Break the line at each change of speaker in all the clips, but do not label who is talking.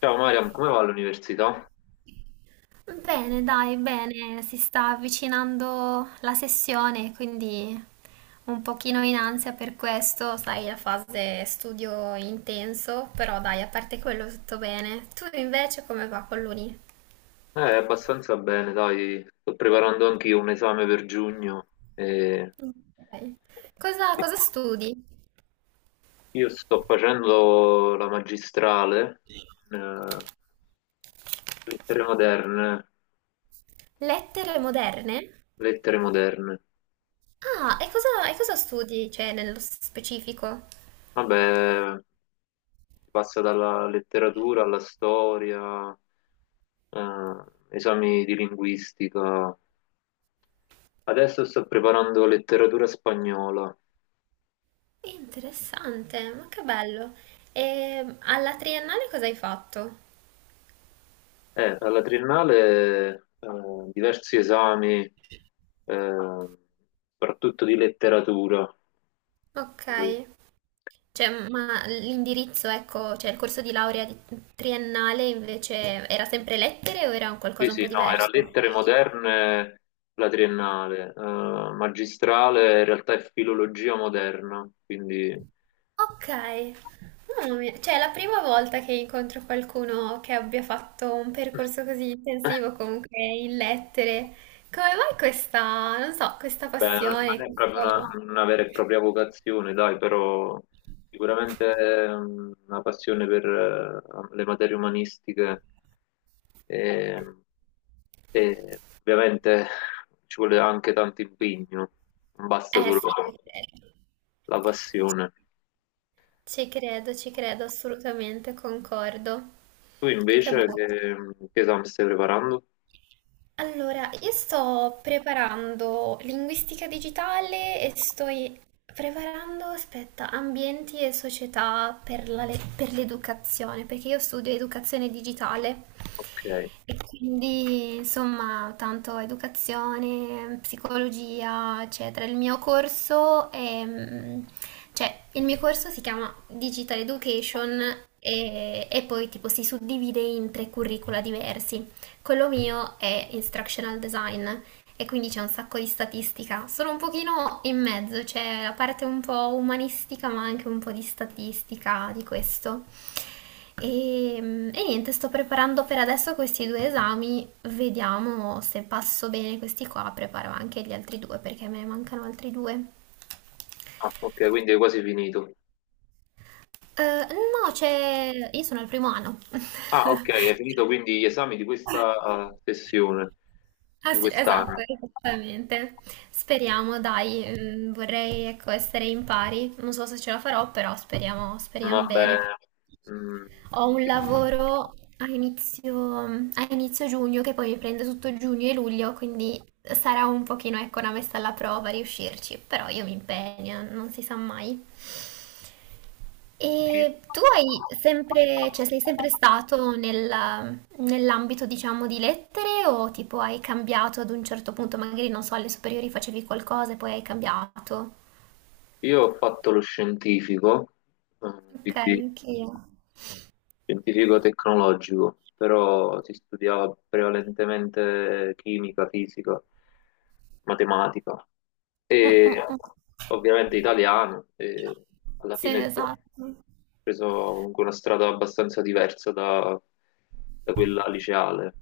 Ciao Mariam, come va l'università?
Bene, dai, bene, si sta avvicinando la sessione, quindi un pochino in ansia per questo, sai, la fase studio intenso, però dai, a parte quello tutto bene. Tu invece come va con l'uni?
Abbastanza bene, dai, sto preparando anch'io un esame per giugno. e
Ok. Cosa studi?
Io sto facendo la magistrale, eh, lettere moderne,
Lettere moderne?
lettere moderne.
Ah, e cosa studi, cioè, nello specifico?
Vabbè, si passa dalla letteratura alla storia, eh, esami di linguistica. Adesso sto preparando letteratura spagnola.
Interessante, ma che bello. E alla triennale cosa hai fatto?
Alla triennale diversi esami, eh, soprattutto di letteratura. Eh,
Ok. Cioè, ma l'indirizzo, ecco, cioè il corso di laurea triennale invece era sempre lettere o era un
Sì,
qualcosa un
sì,
po'
no, era
diverso?
lettere moderne la triennale, magistrale in realtà è filologia moderna, quindi
Ok, mamma mia, cioè è la prima volta che incontro qualcuno che abbia fatto un percorso così intensivo comunque in lettere. Come mai questa, non so, questa
beh, non
passione?
è proprio una,
Questo-
una vera e propria vocazione, dai, però sicuramente è una passione per le materie umanistiche. e E ovviamente ci vuole anche tanto impegno, non basta
Eh
solo
sì, ci credo,
la passione.
ci credo, ci credo, assolutamente concordo.
Tu
Che
invece
bello.
che esame stai preparando?
Allora, io sto preparando linguistica digitale e sto preparando, aspetta, ambienti e società per la per l'educazione, perché io studio educazione digitale
Ok.
e quindi insomma tanto educazione, psicologia, eccetera. Il mio corso è, cioè, il mio corso si chiama Digital Education e poi tipo si suddivide in tre curricula diversi. Quello mio è instructional design e quindi c'è un sacco di statistica. Sono un pochino in mezzo, c'è la parte un po' umanistica ma anche un po' di statistica di questo. E niente, sto preparando per adesso questi due esami, vediamo se passo bene questi qua, preparo anche gli altri due perché me ne mancano altri due.
Ah, ok, quindi hai quasi finito.
No, c'è... io sono al primo anno.
Ah, ok, hai finito quindi gli esami di questa sessione,
Ah
di
sì, esatto,
quest'anno.
esattamente. Speriamo, dai, vorrei ecco, essere in pari. Non so se ce la farò, però speriamo, speriamo
Vabbè,
bene.
mm,
Ho un lavoro a inizio giugno che poi mi prende tutto giugno e luglio, quindi sarà un pochino, ecco, una messa alla prova riuscirci, però io mi impegno, non si sa mai. E tu hai sempre, cioè sei sempre stato nell'ambito, diciamo, di lettere o tipo hai cambiato ad un certo punto, magari non so, alle superiori facevi qualcosa e poi hai cambiato?
io ho fatto lo scientifico,
Ok,
quindi
anch'io.
scientifico tecnologico, però si studiava prevalentemente chimica, fisica, matematica
Mm,
e
mm, mm.
ovviamente italiano e alla
Sì,
fine sì, ho
esatto. Mm,
preso comunque una strada abbastanza diversa da quella liceale.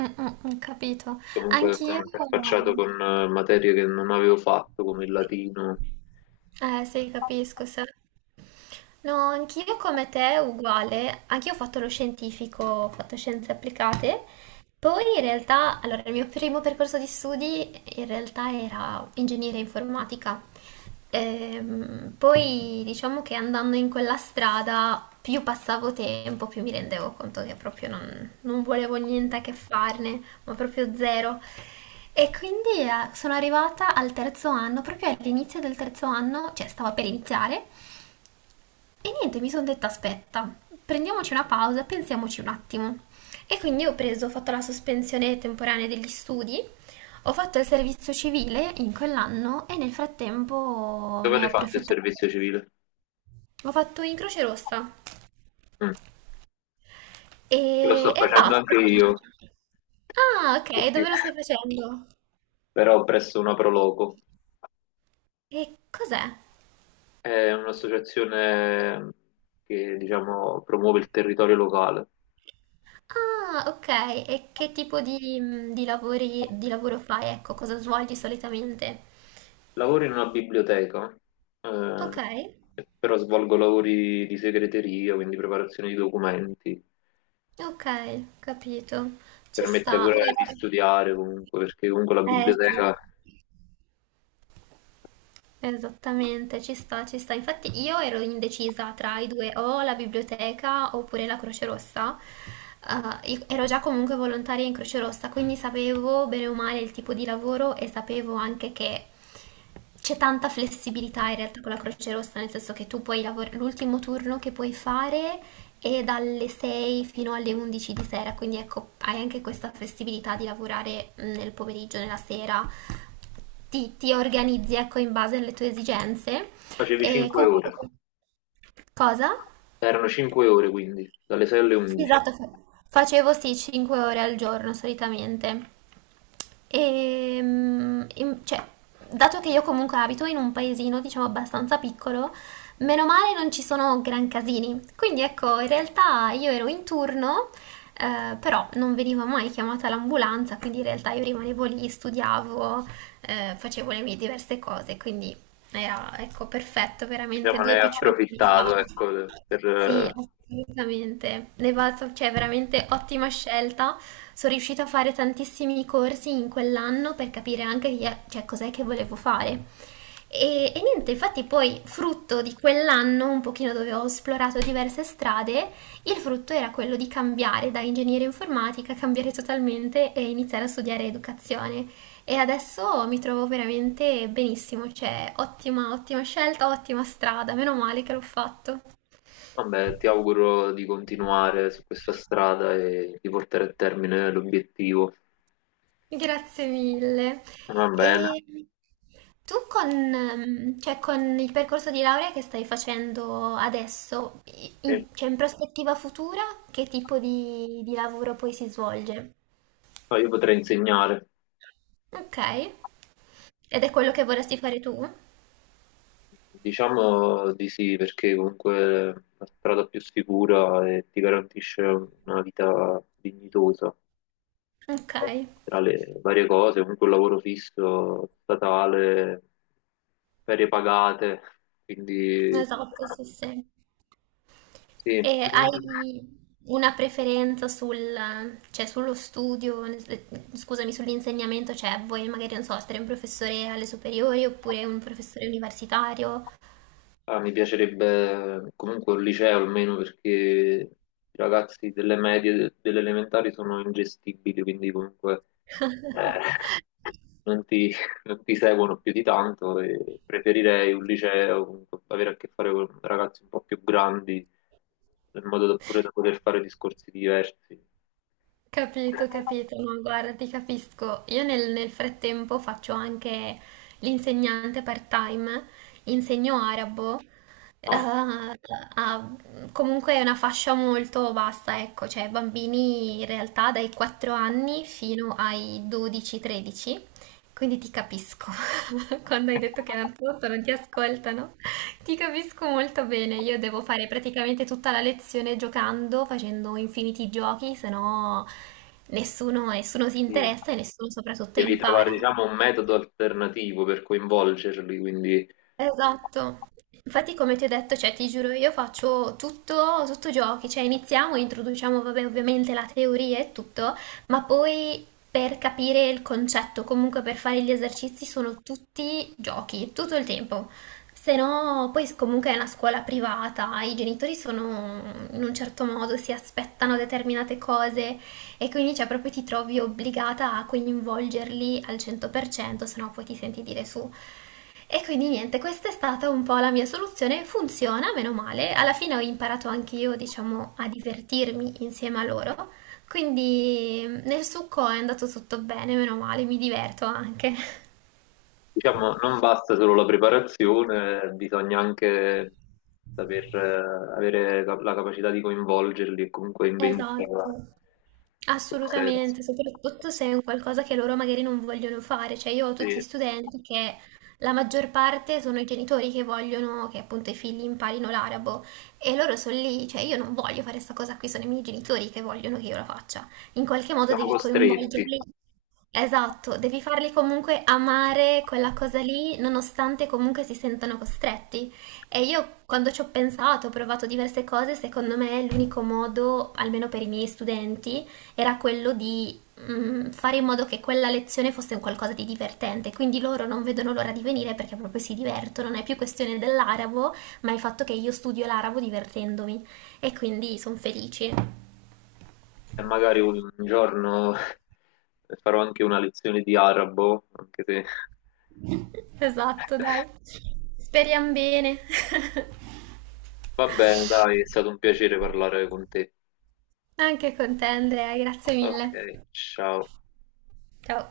mm, mm, capito.
Comunque mi
Anch'io,
sono interfacciato con materie che non avevo fatto, come il latino.
eh sì, capisco. Sì. No, anch'io come te, uguale. Anch'io ho fatto lo scientifico, ho fatto scienze applicate. Poi in realtà, allora, il mio primo percorso di studi in realtà era ingegneria informatica. Poi diciamo che andando in quella strada, più passavo tempo, più mi rendevo conto che proprio non volevo niente a che farne, ma proprio zero. E quindi sono arrivata al terzo anno, proprio all'inizio del terzo anno, cioè stava per iniziare. E niente, mi sono detta aspetta, prendiamoci una pausa, pensiamoci un attimo. E quindi ho preso, ho fatto la sospensione temporanea degli studi, ho fatto il servizio civile in quell'anno e nel frattempo
Dove
ne
l'hai
ho
fatto il
approfittato.
servizio civile?
Ho fatto in Croce Rossa
Mm. Lo sto
e
facendo
basta.
anche io.
Ah, ok,
Sì.
dove lo stai facendo?
Però presso una proloco.
E cos'è?
È un'associazione che, diciamo, promuove il territorio locale.
Ah, ok, e che tipo di lavori, di lavoro fai? Ecco, cosa svolgi solitamente?
Lavoro in una biblioteca,
Ok.
eh, però svolgo lavori di segreteria, quindi preparazione di documenti.
Ok, capito. Ci
Permette
sta.
pure di
Guarda-
studiare comunque, perché comunque la
Eh sì,
biblioteca
esattamente, ci sta, ci sta. Infatti io ero indecisa tra i due, o la biblioteca oppure la Croce Rossa. Io ero già comunque volontaria in Croce Rossa, quindi sapevo bene o male il tipo di lavoro e sapevo anche che c'è tanta flessibilità in realtà con la Croce Rossa, nel senso che tu puoi lavorare l'ultimo turno che puoi fare e dalle 6 fino alle 11 di sera, quindi ecco, hai anche questa flessibilità di lavorare nel pomeriggio, nella sera, ti organizzi ecco in base alle tue esigenze
facevi
e
5 ore.
comunque cosa?
Erano 5 ore quindi, dalle 6 alle
Sì,
11.
esatto, facevo sì 5 ore al giorno solitamente. E, mm, cioè, dato che io comunque abito in un paesino, diciamo, abbastanza piccolo, meno male non ci sono gran casini. Quindi ecco, in realtà io ero in turno, però non veniva mai chiamata l'ambulanza, quindi in realtà io rimanevo lì, studiavo, facevo le mie diverse cose, quindi era, ecco, perfetto, veramente
Diciamo, ne
due
hai
piccioni in una
approfittato,
panna.
ecco, per...
Sì, assolutamente. Le Valsov, cioè, veramente ottima scelta. Sono riuscita a fare tantissimi corsi in quell'anno per capire anche cioè, cos'è che volevo fare. E niente, infatti poi frutto di quell'anno, un pochino dove ho esplorato diverse strade, il frutto era quello di cambiare da ingegneria informatica, cambiare totalmente e iniziare a studiare educazione. E adesso mi trovo veramente benissimo, cioè ottima, ottima scelta, ottima strada, meno male che l'ho fatto.
vabbè, ti auguro di continuare su questa strada e di portare a termine l'obiettivo.
Grazie mille.
Va bene,
E tu con, cioè con il percorso di laurea che stai facendo adesso,
sì.
in, cioè in prospettiva futura, che tipo di lavoro poi si svolge?
No, io potrei insegnare,
Ok. Ed è quello che vorresti fare tu?
diciamo di sì, perché comunque è la strada più sicura e ti garantisce una vita dignitosa
Ok,
tra le varie cose, comunque un lavoro fisso, statale, ferie pagate, quindi
esatto, sì, sì.
sì.
E hai una preferenza sul, cioè sullo studio, scusami, sull'insegnamento, cioè vuoi magari, non so, essere un professore alle superiori oppure un professore universitario?
Ah, mi piacerebbe comunque un liceo almeno perché i ragazzi delle medie, de- delle elementari sono ingestibili, quindi comunque eh, non ti, non ti seguono più di tanto e preferirei un liceo, comunque, avere a che fare con ragazzi un po' più grandi, in modo da, pure da poter fare discorsi diversi.
Capito, capito, no, guarda, ti capisco. Io nel frattempo faccio anche l'insegnante part-time, insegno arabo, eh,
No,
a- comunque è una fascia molto vasta, ecco, cioè bambini in realtà dai 4 anni fino ai 12-13, quindi ti capisco quando hai detto che non ti ascoltano. Ti capisco molto bene, io devo fare praticamente tutta la lezione giocando, facendo infiniti giochi, se no nessuno, nessuno si
sì.
interessa e nessuno soprattutto
Devi trovare,
impara.
diciamo, un metodo alternativo per coinvolgerli, quindi
Esatto. Infatti, come ti ho detto, cioè, ti giuro, io faccio tutto, tutto giochi, cioè iniziamo, introduciamo, vabbè, ovviamente la teoria e tutto, ma poi per capire il concetto, comunque per fare gli esercizi sono tutti giochi, tutto il tempo. Se no, poi comunque è una scuola privata, i genitori sono in un certo modo, si aspettano determinate cose, e quindi cioè proprio ti trovi obbligata a coinvolgerli al 100%, se no poi ti senti dire su. E quindi niente, questa è stata un po' la mia soluzione, funziona, meno male. Alla fine ho imparato anche io, diciamo, a divertirmi insieme a loro. Quindi nel succo è andato tutto bene, meno male, mi diverto anche.
diciamo, non basta solo la preparazione, bisogna anche saper avere la capacità di coinvolgerli e comunque inventiva
Esatto.
in quel senso.
Assolutamente, soprattutto se è un qualcosa che loro magari non vogliono fare, cioè io ho tutti
Sì,
studenti che la maggior parte sono i genitori che vogliono che appunto i figli imparino l'arabo e loro sono lì, cioè io non voglio fare questa cosa qui, sono i miei genitori che vogliono che io la faccia, in qualche modo
siamo
devi
costretti
coinvolgerli, esatto, devi farli comunque amare quella cosa lì nonostante comunque si sentano costretti. E io quando ci ho pensato, ho provato diverse cose, secondo me l'unico modo, almeno per i miei studenti, era quello di fare in modo che quella lezione fosse un qualcosa di divertente, quindi loro non vedono l'ora di venire perché proprio si divertono, non è più questione dell'arabo, ma il fatto che io studio l'arabo divertendomi e quindi sono felici.
e magari un giorno farò anche una lezione di arabo, anche se...
Esatto, dai. Speriamo bene.
Va bene, dai, è stato un piacere parlare con te.
Anche con te Andrea, grazie
Ok,
mille.
ciao.
Ciao.